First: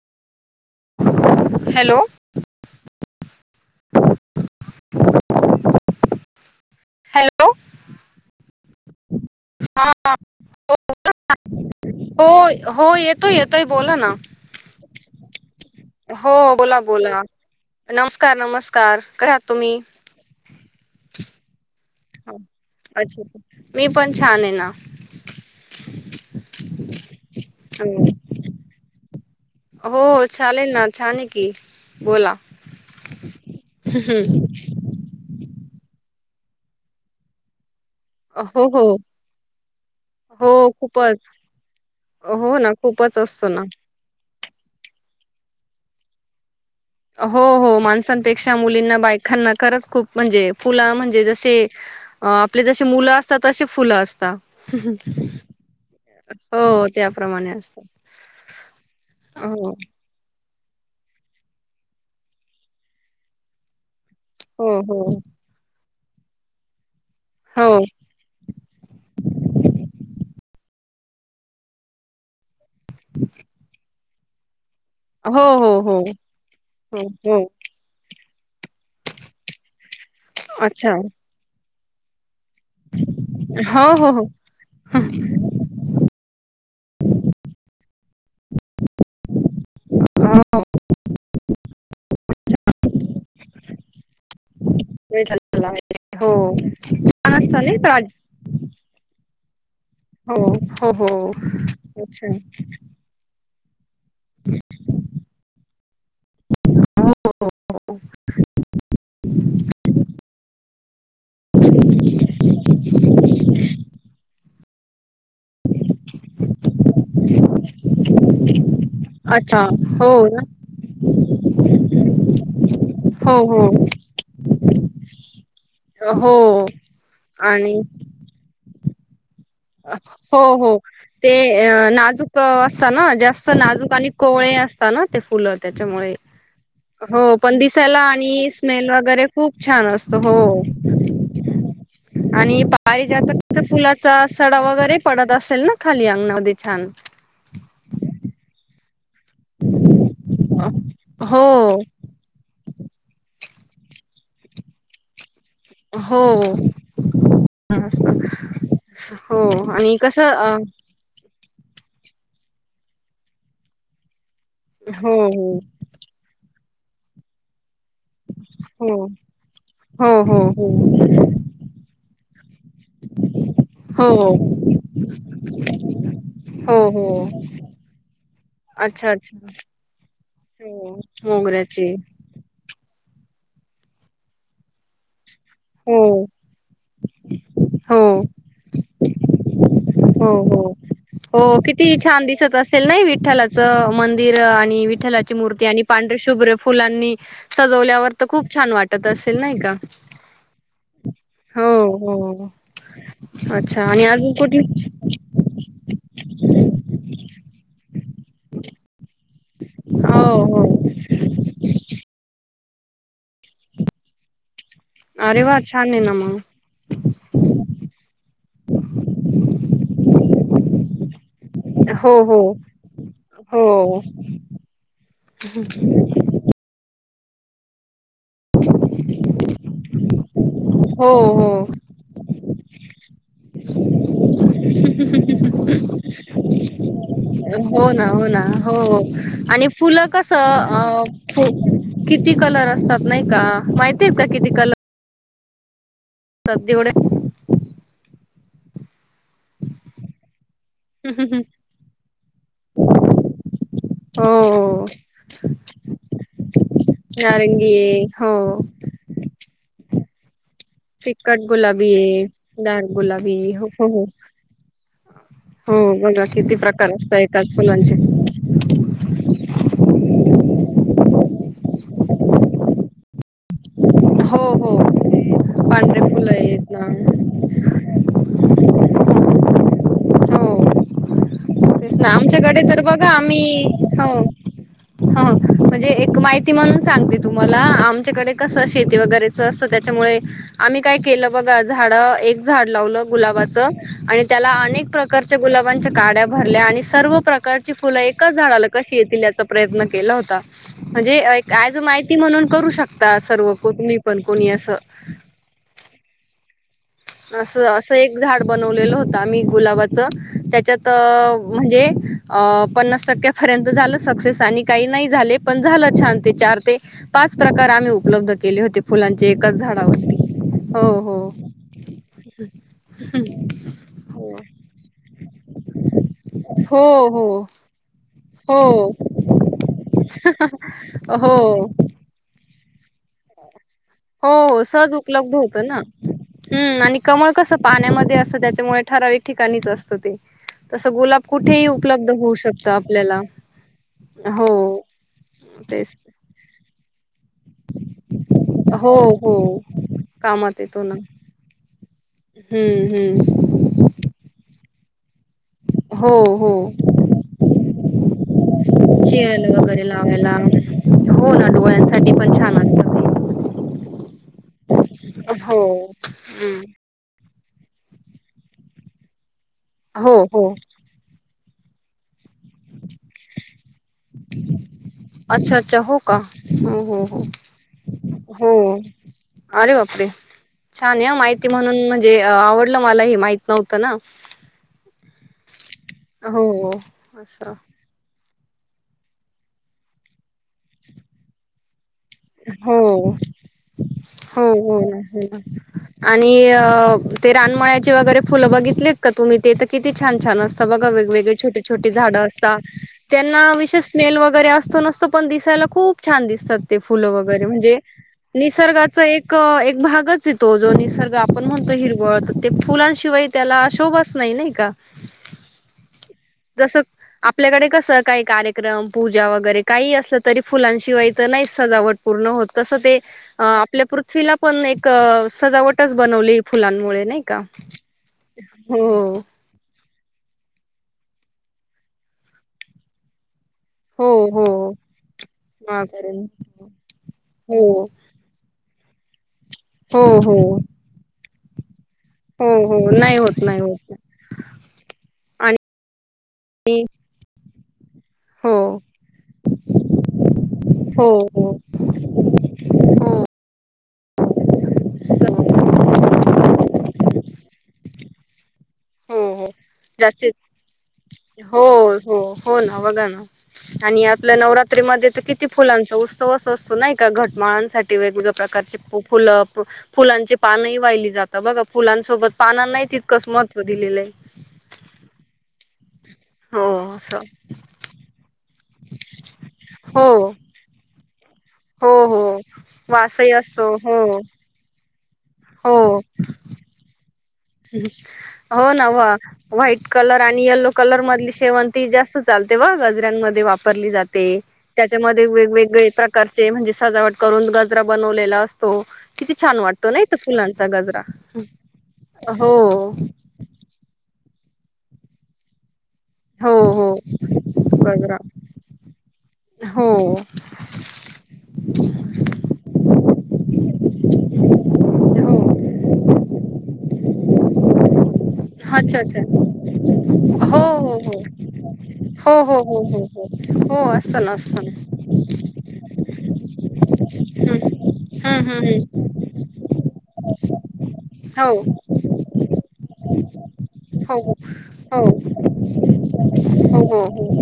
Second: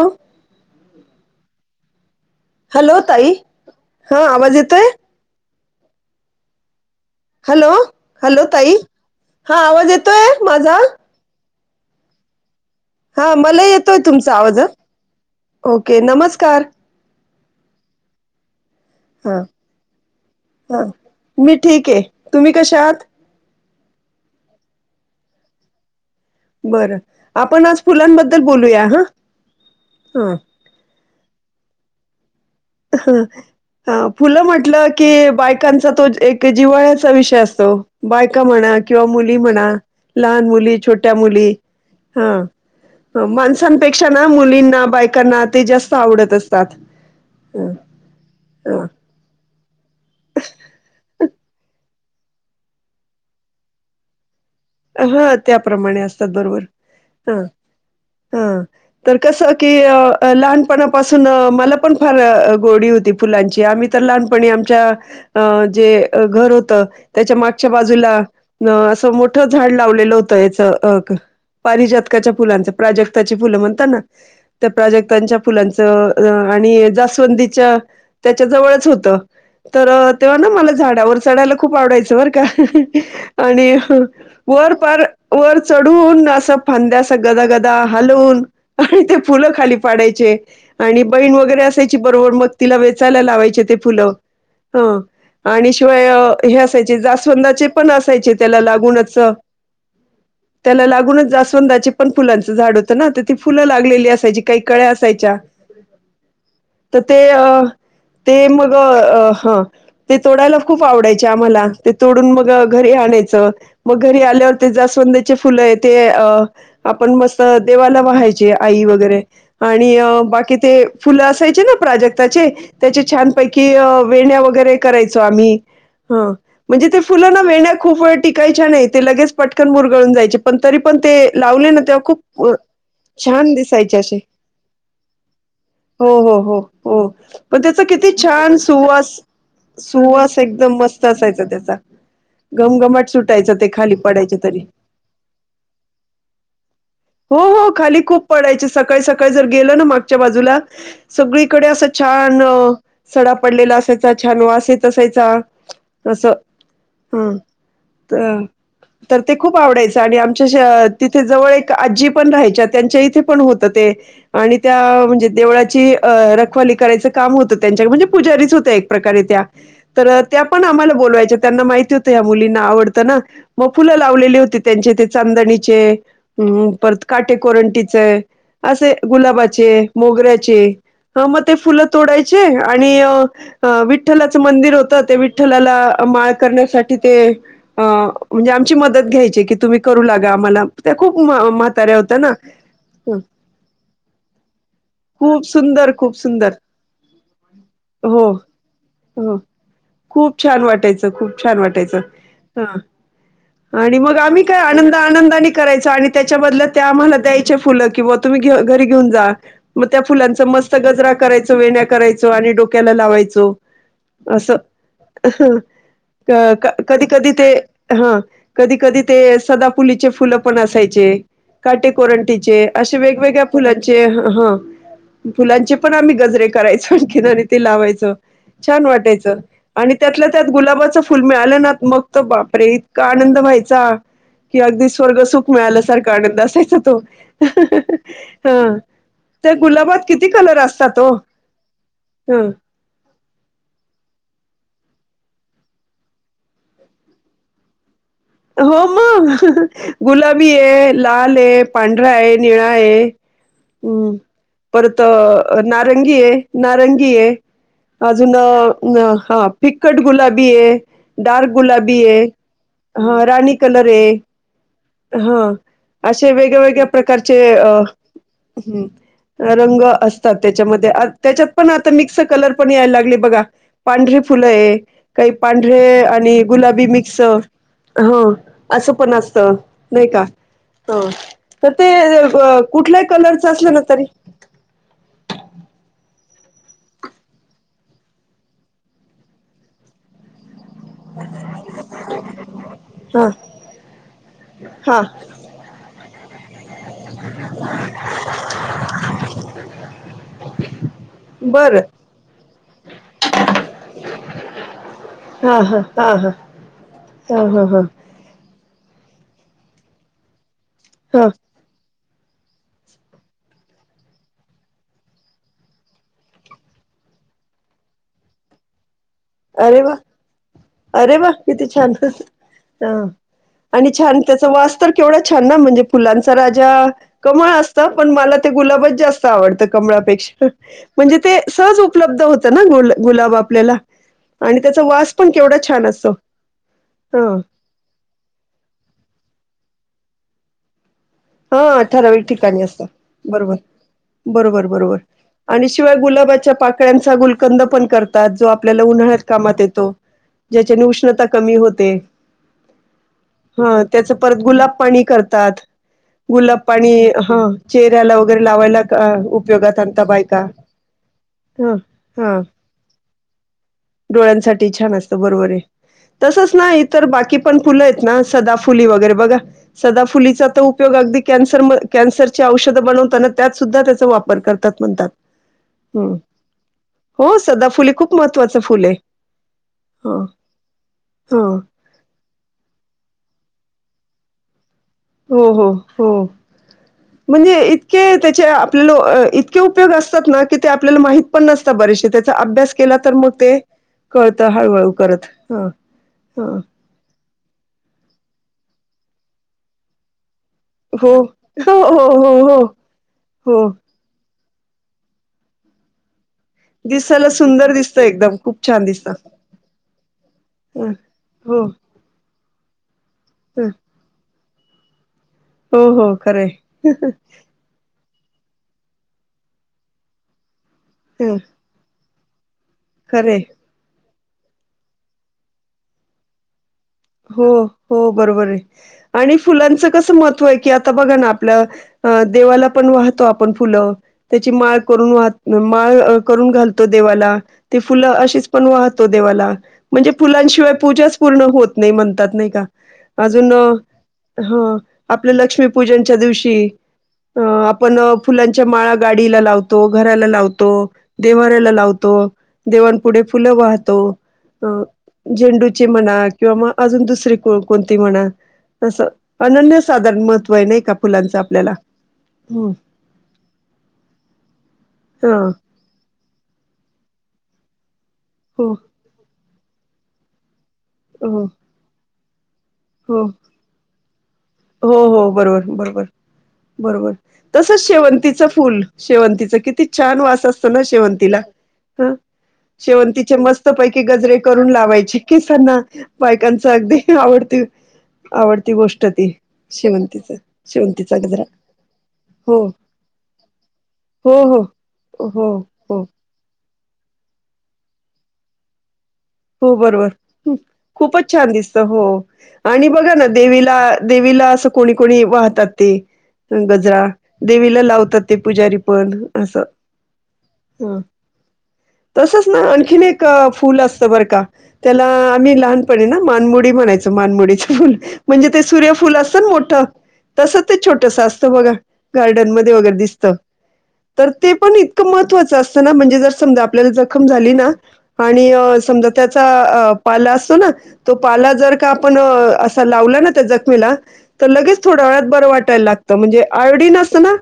हो. Hello. Hello ताई हा आवाज येतोय. हॅलो हॅलो ताई हा आवाज येतोय हो माझा. हो हो येतो हा मला येतोय बोला ना तुमचा आवाज ओके हो नमस्कार बोला बोला. नमस्कार नमस्कार हा कयात तुम्ही. हा मी ठीक आहे ह तुम्ही कशा आहात अच्छा मी पण छान आहे ना. बरं आपण आज फुलांबद्दल बोलूया हा. हो ह चालेल ना छान आहे की बोला. ह ह हम्म. फुलं म्हंटलं की बाई कांचा तो एक जिवाळ्याचा विषय असतो. बायका हो म्हणा हो किंवा मुली म्हणा लहान हो मुली छोट्या खूपच मुली. हो ना खूपच हा असतो ना माणसांपेक्षा मुलींना बायकांना ते जास्त आवडत असतात. हो हा हो माणसांपेक्षा हा, मुलींना बायकांना खरंच खूप म्हणजे फुलं म्हणजे जसे आपले जसे मुलं असतात तसे फुलं असतात हा त्याप्रमाणे असतात बरोबर हो हा त्याप्रमाणे असतात. हा तर कस हो की लहान पणापासून मला पण फार गोडी होती फुलांची आम तर लहानपणी हो आमच्या हो अ जे घर होत. त्याच्या हो मागच्या बाजूला असं मोठ झाड लावलेलं होतं याच अ पारिजातकाच्या फुलांचं प्राजक्ताची फुलं म्हणत ना त्या प्राजक्तांच्या हो हो हो फुलांचं आणि हो हो जास्वंदीच्या त्याच्या जवळच होत तर तेव्हा ना मला अच्छा झाडावर चढायला खूप आवडायचं बरं का, आणि हो हो हो वर पार वर चढून असं फांद्या अस गदागदा हालून आणि ते फुलं खाली पाडायचे हो आणि बहीण वगैरे असायची बरोबर मग तिला वेचायला लावायची. ते फुलं ह वेळ झालेला आणि शिवाय आहे. हो हे असायचे छान असतं जास्वंदाचे नाही पण तर आज- असायचे त्याला लागूनच, हो त्याला हो लागूनच हो जास्वंदीच्या पण अच्छा फुलाच झाड होत ना तर ती फुलं लागलेली. असाय काही कळ्या असायच्या. तर हो ते अ ते मग हा ते तोडायला. खूप आवडायच्या आम्हाला तोडून मग घरी आणायच मग घरी आल्या. ते जस्वंद्याचे फुलं आहे ते अ, आपण मस्त देवाला वहायची आई वगैरे अच्छा आणि हो ना बाकी ते फुलं असायची. प्राजक्ताचे त्या हो छानपैकी हो वेण्या वगैरे करायचो आम्ही हा हो म्हणजे ते फुलं ना वेळण्या आणि खूप वेळ टिकायच्या नाही ते लगेच पटकन मुरगळून जायचे हो पण हो तरी पण ते लावले ना तेव्हा खूप तेनाजूक असत ना जास्त छान नाजूक दिसायचे असे आणि अस फुल हो त्याच्यामुळे हो हो हो पण त्याचा दिसायला किती आणि छान स्मेल सुवास वगरे खूप छान असत हो सुवास एकदम मस्त असायचा त्याचा आणि घमघमाट पारीच्याता सुटायचा ते खाली पडायचे. सडा तरी वगैरे पडत असेल ना खाली अंगदी छान, हो हो खाली खूप पडायचे सकाळी सकाळी जर गेल ना मागच्या बाजूला हो सगळीकडे असं छान सड पडलेला असायचा छान वा असेत असायचा. हो, अ तर ते हो खूप आवडायचं आणि कसं अ आमच्या तिथे जवळ आजी पण राहायच्या त्यांच्या इथे पण होत ते आणि त्या हो म्हणजे हो देवळाची करायचं काम होत. त्यां म्हणजे पुजारीच हो एक प्रकारे त्या तर हो हो हो त्या पण आम्हाला बोलवायचा त्यांना माहिती होतं मुलींना आवड मग फुले हो हो लावलेली होती त्यांच्या तिथे चांदणीचे हो परत हो काटे करवंटी असे अच्छा अच्छा गुलाबाचे मोगऱ्याच हो मग ते फुले मोगऱ्याची तोडायचे आणि आणि विठ्ठलाचं मंदिर होत ते विठ्ठलाला हो माळ करण्यासाठी ते हो म्हणजे आमची मदत घ्यायची की तुम्ही करू लागा हो आम्हाला हो त्या खूप हो किती म्हाताऱ्या होत्या छान ना दिसत असेल नाही विठ्ठलाचं मंदिर आणि विठ्ठलाची खूप मूर्ती आणि सुंदर खूप पांढरे सुंदर शुभ्र फुलांनी सजवले. आपल्यावर तर हो खूप छान वाटत हो असेल नाही का खूप छान वाटायचं खूप छान हो वाटायचं हो ह. अच्छा आणि मग अजून आम्ही काय कुठली आनंद आनंदाने करायच आणि त्याच्या बदल्यात त्या आम्हाला द्यायचे फुलं किंवा तुम्ही घेऊ. घरी घेऊन जा मग त्या हो फुलांच हो मस्त गजरा करायचं वेण्या करायचं आणि डोक्याला लावायचं. असो अरे वा छान आहे ना मग कधी कधी, ते ह कधी कधी ते सदापुलीचे फुलं पण असायचे. काटे हो हो कोरंटीचे असे वेगवेगळ्या हो फुलांचे हा फुलांचे पण आम्ही गजरे करायचो आणखीन आणि ते लावायचं छान वाटायचं आणि त्यातल्या त्यात गुलाबाच हो फुल मिळालं हो ना मग ते बापरे इतका आनंद व्हायचा. कि अगदी स्वर्ग सुख मिळाल्यासारखा आनंद असायचा तो हो ना हो ना हो हा. तर आणि गुलाबात फुलं किती कसं कलर अ असतात ओ फु किती कलर असतात नाही का माहिती आहेत का किती कलर असतात एवढे. हो. गुलाबी आहे लाल आहे पांढरा आहे निळा आहे. हम्म हो परत नारंगी आहे. नारंगी आहे नारंगी आहे अजून हो हा फिकट गुलाबी फिकट डार्क गुलाबी आहे दार गुलाबी राणी हो कलर हो आहे. हा हो बघा असे किती वेगळ्यावेेगळ्या प्रकार असत प्रकारचे एकाच अ फुलांचे हम्म रंग अस. त्याच्यामध्ये त्याच्यात पण आता मिक्स कलर पण यायला लागले बघा. पांढरे हो फुलं आहे हो काही पांढरे फुलं आणि आहेत गुलाबी मिक्स ना ह. असं पण असत नाही का हो ह. तर ते ना आमच्याकडे तर कुठल्याही बघा कलरच आम्ही असलं ना तरी हो हो म्हणजे एक माहिती म्हणून सांगते तुम्हाला आमच्याकडे कसं शेती वगैरेच असतं त्याच्यामुळे आम्ही काय केलं बघा झाड एक झाड लावलं हा गुलाबाचं आणि त्याला अनेक हा प्रकारच्या गुलाब च्या गाड्या भरल्या आणि सर्व प्रकारची फुलं एकाच झाडाला कशी येतील याचा प्रयत्न केला होता म्हणजेज बरं माहिती म्हणून करू शकता सर्व कही पण कोणी अस. हा हा हा हा. हा हा असं हा असं एक झाड बनवलेलं होतं आम्ही गुलाबाच त्याच्यात अ हा म्हणजे अ पन्नास टक्क्यापर्यंत झालं सक्सेस आणि काही नाही झाले पण झालं छान ते चार ते पाच. च प्रकार आम्ही उपलब्ध केले होते फुलांचे एकाच अरे वा झाडावरती हो अरे हो. वा किती छान आणि छान त्याचा वास तर केवढ. छ ना म्हणजे फुलांचा राजा हो कमळ असत पण मला ते गुलाबच हो जास्त आवडत कमपेक्षा म्हणजे हो ते हो सहज उपलब्ध होत ना गु गुलाब आपल्याला आणि हो त्याचा सहज वास पण उपलब्ध होत केवढा ना. छान असतो हम्म आणि हा कमळ कस पाण्यामध्ये असतं त्याच्यामुळे ठराविक ठिकाणीच असतं ते तस गुलाब. हा कुठेही उपलब्ध अठरावी होऊ ठिकाणी शकतं असत आपल्याला बरोबर. बरोबर हो बरोबर आणि तेच शिवाय गुलाबाच्या पाकळ्यांचा गुल. कंद पण करतात जो आपल्याला हो उन्हाळ्यात हो कामात येतो. कामात येतो ज्याच्याने ना उष्णता कमी होते हम्म हम्म ह त्याच परत गुलाब पाणी करतात. हो हो गुलाब पाणी हा चेहऱ्याला वगैरे लावायला आ चेहऱ्याला उपयोगात वगैरे आणता बाय लावायला का. हो ना डोळ्यांसाठी पण छान असत ते. डोळ्यांसाठी छान असत बरोबर हो आहे तसच ना हम्म इतर बाकी पण फुलं आहेत ना सदाफुली वगैरे बघा हो सदाफुली चा हो त उप दि कॅन्सर म कॅन्सर ची औषध बनवता ना त्यात तुझा त्याचा वापर कतात म्हणतात अच्छा अच्छा हो ह. का हो हो सदाफुली खूप हो महत्त्वाचं फुल आहे. अरे बापरे. हा छान आहे माहिती हां. म्हणून म्हणजे अ आवडलं मला हे माहित नव्हतं ना. हो हो हो म्हणजे इतके त्याच चे आपल्याला अ इतके उपयोग असतात ना की ते आपल्याला माहीत पण नसतात बरेचशे. त्याचा अभ्यास हो केला तर मग ते कळतं हो हो हळूहळू ना करत हो ना ह. आणि अ ते रानमळ्याचे वगैरे फुलं बघितलेत का तुम्ही ते तर किती छान छान अस ता बघा हो. वेगवेगळे छोटी हो, छोटी हो, झाडं हो, असतात, हो, त्यांना हो. विशेष स्मेल वगैरे अस तो नसतो पण दिसायला खूप छान दिसतात ते. फुल दिसायला वगरे सुंदर म्हणजे दिसतं एकदम. खूप छान निसर्गाचा दिसतं. एक एक भागच आहे तो जो हं. निसर्ग आपण हो, म्हणतो ही हिरवळ ते फुलांशिवाय त्याला हं. शोभाचं नाही नाही का. हो, हो. खरं जस आहे. आपल्याकडे कस काही कार्यक्रम पूजा वगैरे काही असलं तरी फुलांशिवाय तर हं. नाहीच सजावट पूर्ण होत. तस ते खरं आहे. अ आपल्या पृथ्वीला पण एक सजावटच बनवली फुलां हो हो बरोबर आहे आणि फुलांच कस महत्व आहे की आता बघा ना आपल्या देवाला पण वाहतो आप पण फुलं हो हो त्याची माळ करून वाहत माळ अ करून घालतो देवाला हो ते फुल अशी पण वाहतो देवाला हो म्हणजे हो फुलांशिवाय पूजाच पूर्ण होत नाही म्हणतात हो नाही का हो नाही होत अजून नाही होत ह आपल्या लक्ष्मीपूजनच्या दिवशी, आणि अ आप पण हो फुलांच्या माळा गाडीला लावतो घराला लावतो हो हो देवऱ्याला लावतो दे देवान हो पुढे फुलं वाहतो, अ झेंडूची म्हणा किंवा म अजून दुसरी कोन कोणती म्हणा, तसं. हो हो साधारण जास्तीत महत्व आहे नाही का. हो आपल्याला. हो हो ना बघा ना. आणि आपल्या नवरात्री मधे तर हा किती फुलांचा उत्सवच असतो नाही का घट माळानसाठी वेगवेगळ्या हो प्रकारची फुलं फुलांचची पानही वाहिली जाता हो बघा फुलांसोबत पानां नाही हो तितकंच महत्व दिलेलं आहे. हो हो बरोबर बरोबर, हो बरोबर असं तसच शेवंतीच फुल शेवंतीच किती हो छान वास असतो ना शेवंतीला. हो ह, हो वासही शेवंतीचे मस्त असतो हो पैकी गजरे करून लावाय केसांना हो बायकांच अगदी आवडती, आवडती हो ना गोष्ट व्हा ती. व्हाईट कलर शेवंतीच आणि यल्लो कलर शेवंतीचा मधली गजरा शेवंती जास्त चालते हो बघा गजऱ्यांमध्ये वापरली जाते. हो हो त्याच्यामध्ये हो वेगवेगळे हो प्रकारचे म्हणजे सजावट करून गजरा बनवलेला असतो. किती छान हो वाटतो नाही तो बरोबर, फुलांचा गजरा खूपच छान दिसत हो. आणि हो बघा ना देवीला देवीला असं कोणी कोणी वाहतात ते. हो हो. गजरा देवीला गजरा लावतात ते पुजारी पण असं. हो हा, तसच ना आणखीन एक फुल अस त बरं का त्याला आम्ही हो लहानपणी ना मानमुडी म्हणायचो मानमुडीच फुल. म्हणजे ते अच्छा सूर्यफुल असत अच्छा ना मोठं तसं हो ते हो छोटस हो. असतं बघा हो गार्डन हो मध्ये हो वगैरे हो दिसत. हो हो असतं तर ना ते असतं पण ना इतकं महत्वाचं अस म्हण ते जर समजा आपल्याला जखम झाली ना हम्म हम्म आणि अ हम्म हम्म समजा त्याचा पाला असतो ना तो पाला हो जर का आपण अस लावला ना त्या जखमे हो, हो, वाटायला लागतं. म्हणजे आयोडीन हो, असतं ना,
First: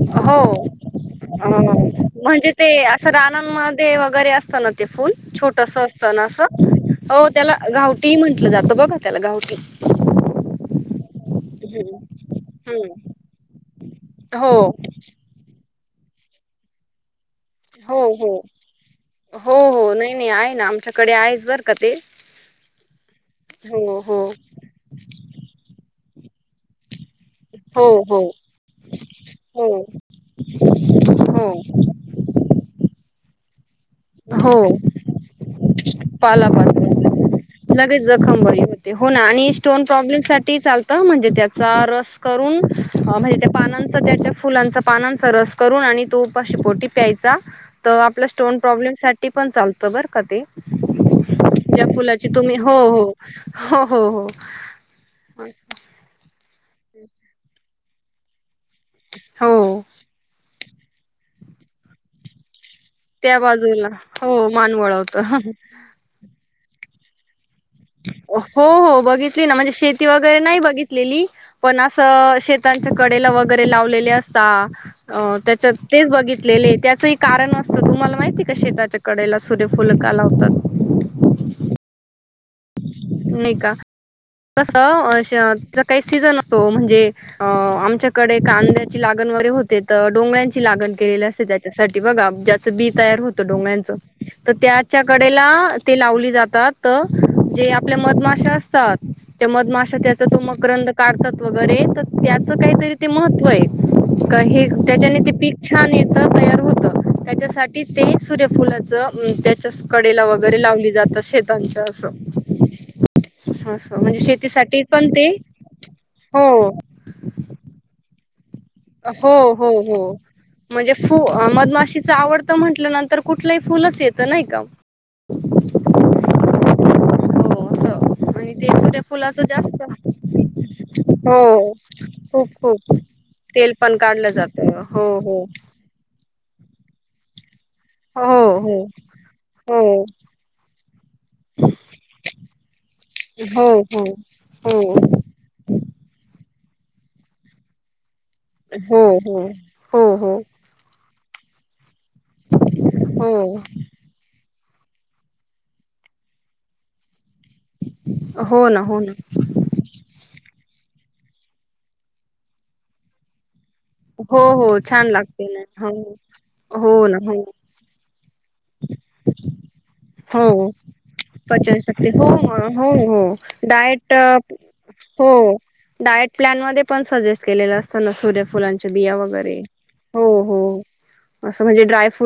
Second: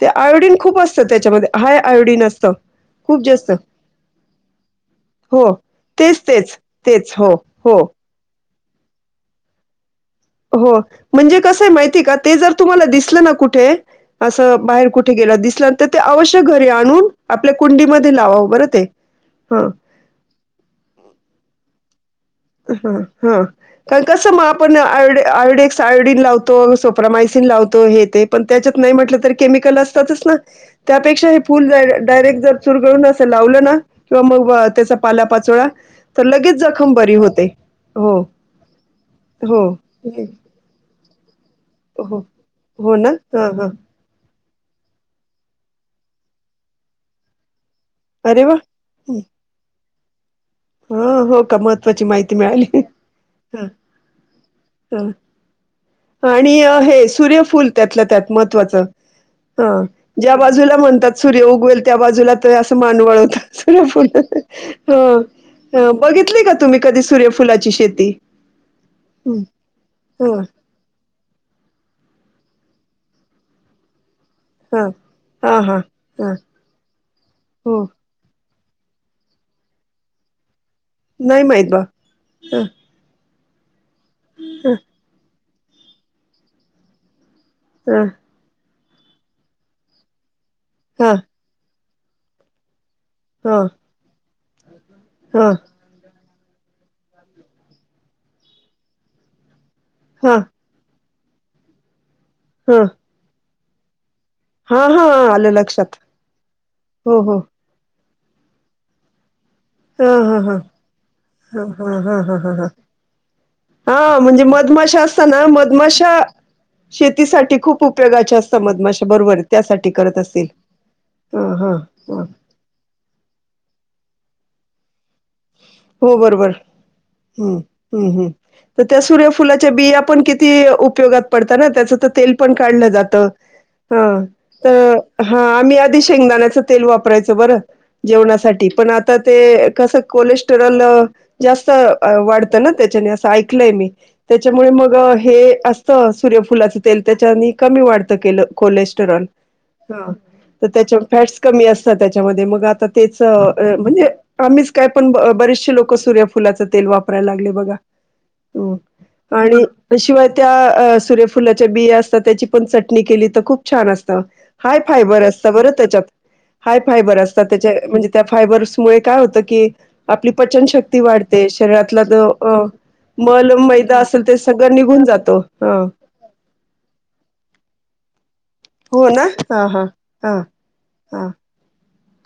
ते हो, आयोडीन हो. खूप असतं त्याच्यामध्ये हाय आयोडीन म्हणजे असतं. ते असं खूप जास्त. रानांमध्ये वगैरे असत ना ते फुल हो. छोट अस असत तेच, ना अस तेच, तेच. हो त्याला हो, गावटी म्हटलं जात बघ त्याला गावटी. हो. म्हणजे कसं आहे माहिती हम्म का ते जर तुम्हाला हम्म दिसलं ना कुठे हो असं बाहेर कुठे गेला दिसलं तर ते अवश्य घरी आणून आपल्या हो कुंडीमध्ये हो, लावावं बरं ते. हो हां. हो नाही नाही आहे ना आमच्याकडे आहेस बर का ते. हा हा, हो कारण हो कस म आपणय आयो आयडेक्स आयोडीन लावतो [unintelligible] लावतो हो हे हो ते पण त्याच्यात नाही म्हटलं तर हो केमिकल असतंच त्यापेक्षा हे हो फुल डायरेक्ट जर चुरगळून अस लावलं ना, किंवा मग हो त्याचा पालापाचोळा, तर लगेच पालापाचोळा जखम बरी हो लगेच जखम बरी होते हो ना आणि हो स्टोन प्रॉब्लेम हं. साठी चालतं अ म्हणजे ते चा रस हो करून हो ना म्हणजे त्या हां हां पानांचा त्याच्या फुलांचा पानांचा रस करून आणि तो उपाशी पोटी प्यायचा तर आपला अरे वा! स्टोन प्रॉब्लेम साठी पण चालत बर का ते. हां हो का त्या महत्त्वाची फुलाची माहिती तुम्ही हो मिळाली. हो हो हो हो. हा ह. आनी हे सूर्यफूल त्यातल्या त्यात महत्वाचं हो हं ज्या बाजूला म्हणतात सूर्य उगवेल त्या बाजूला त असं मानवळ होत त्या बाजूला सूर्यफुल हो मान ह... वळवतं बघितली का तुम्ही कधी सूर्यफुला हो हो बघितली ना म्हणजे शेती वगैरे ह नाही बघितलेली पण अस... शेतांच्या कडेला वगैरे लावलेले अस हा त्याच्या हा तेच हा बघितलेले त्याचं एक कारण हो असतं तुम्हाला माहिती शेताच्या कडेला सूर्यफुलका लावतात? नाहीय माहित बुआ. नाही का कसचा काही सीझन असतो म्हणजे.. अ ह आमच्याकडे कांद्याची लागण वगैरे होते तर. डोंगळ्यांची लागण हा केलेली असते त्याच्यासाठी. बगा ज्याचं बी तयार होत हा हा डोंगळ्यांच तर त्याच्या कडेला ते लावली जात त जे आपल्या मधमाश असतात त्या मधमाशा त्या हा त हा माकरंद काढतात वगैरे तर त्याचं काहीतरी ते महत्त्व आहे. हे हा त्याच्याने ते हा आलं पीक छान लक्षात येत तयार होत हो हो त्याच्यासाठी ते सूर्यफुलाचं त्या हा कडेला हा हा वगैरे लावली जातात ह शेतांच्या ह अस. ह ह ह ह हा म्हणजे मधमाशा असताना मधमाशा हो शेतीसाठी खूप उपयोगाच्या असता हो हो हो. म्हणजे फ ह हा मधमाशीच ह आवडतं म्हंटल्यानंतर कुठलंही फुलच येतं नाही का? हो बरोबर हम् हो हम्म हम्म. असं आणि ते तर त्या सूर्यफुलाच सूर्यफुलाच्या जास्त बिया पण किती उपयोगात हो पडतात ना त्याचं तर तेल खूप पण काढलं खूप जातं. तेल पण हा काढलं जात तर हो हा हो आम्ही आधी शेंगदाण्याच ते वापरायच बर हो जेवणासाठी हो पण आता ते हो कस कोलेस्टरल जास्त वाढतं ना त्याच्याने असं हो ऐकलंय मी हो त्याच्यामुळे मग हो हे असत सूर्य फुलाच तेल त्याच्यानी कमी वाढत हो कोलेस्ट्रॉल हो हा हो हो त्यावर फॅट्स कमी असत त्याच्यामध्ये मग आ तेच हो म्हणजे आम्च का य पण बरेचसेे लोक सूर्यफुलाचे तेल वापर वापरायला लागले हो ना हो ना बगाआणि शिवाय त्या... सूर्यफुलाच्या बिया असतात त्याची पण चटणी केली तर खूप छान असत हो हाय हो छान फायबर लागते असतं बरं ना हो त्याच्यात. हाय हो ना फायबर हो असतात त्याच्या म्हणजे त्या फायबर्स मुळे काय होतं? ए आपलीं हो पचनशक्ती वाढते शरीरांत लां पचनशक्ती जो हो अ हो हो मंल मैदा असेल डायट ते सगळं निघून हो जातो ह डायट प्लॅन मध्यें पणं सजेस्टं केलेलं असतं नां सूर्व फुलांच्या हो बिया ना वगैरे हा हा हा हो-हो हा असं म्हणजे ड्राय फ-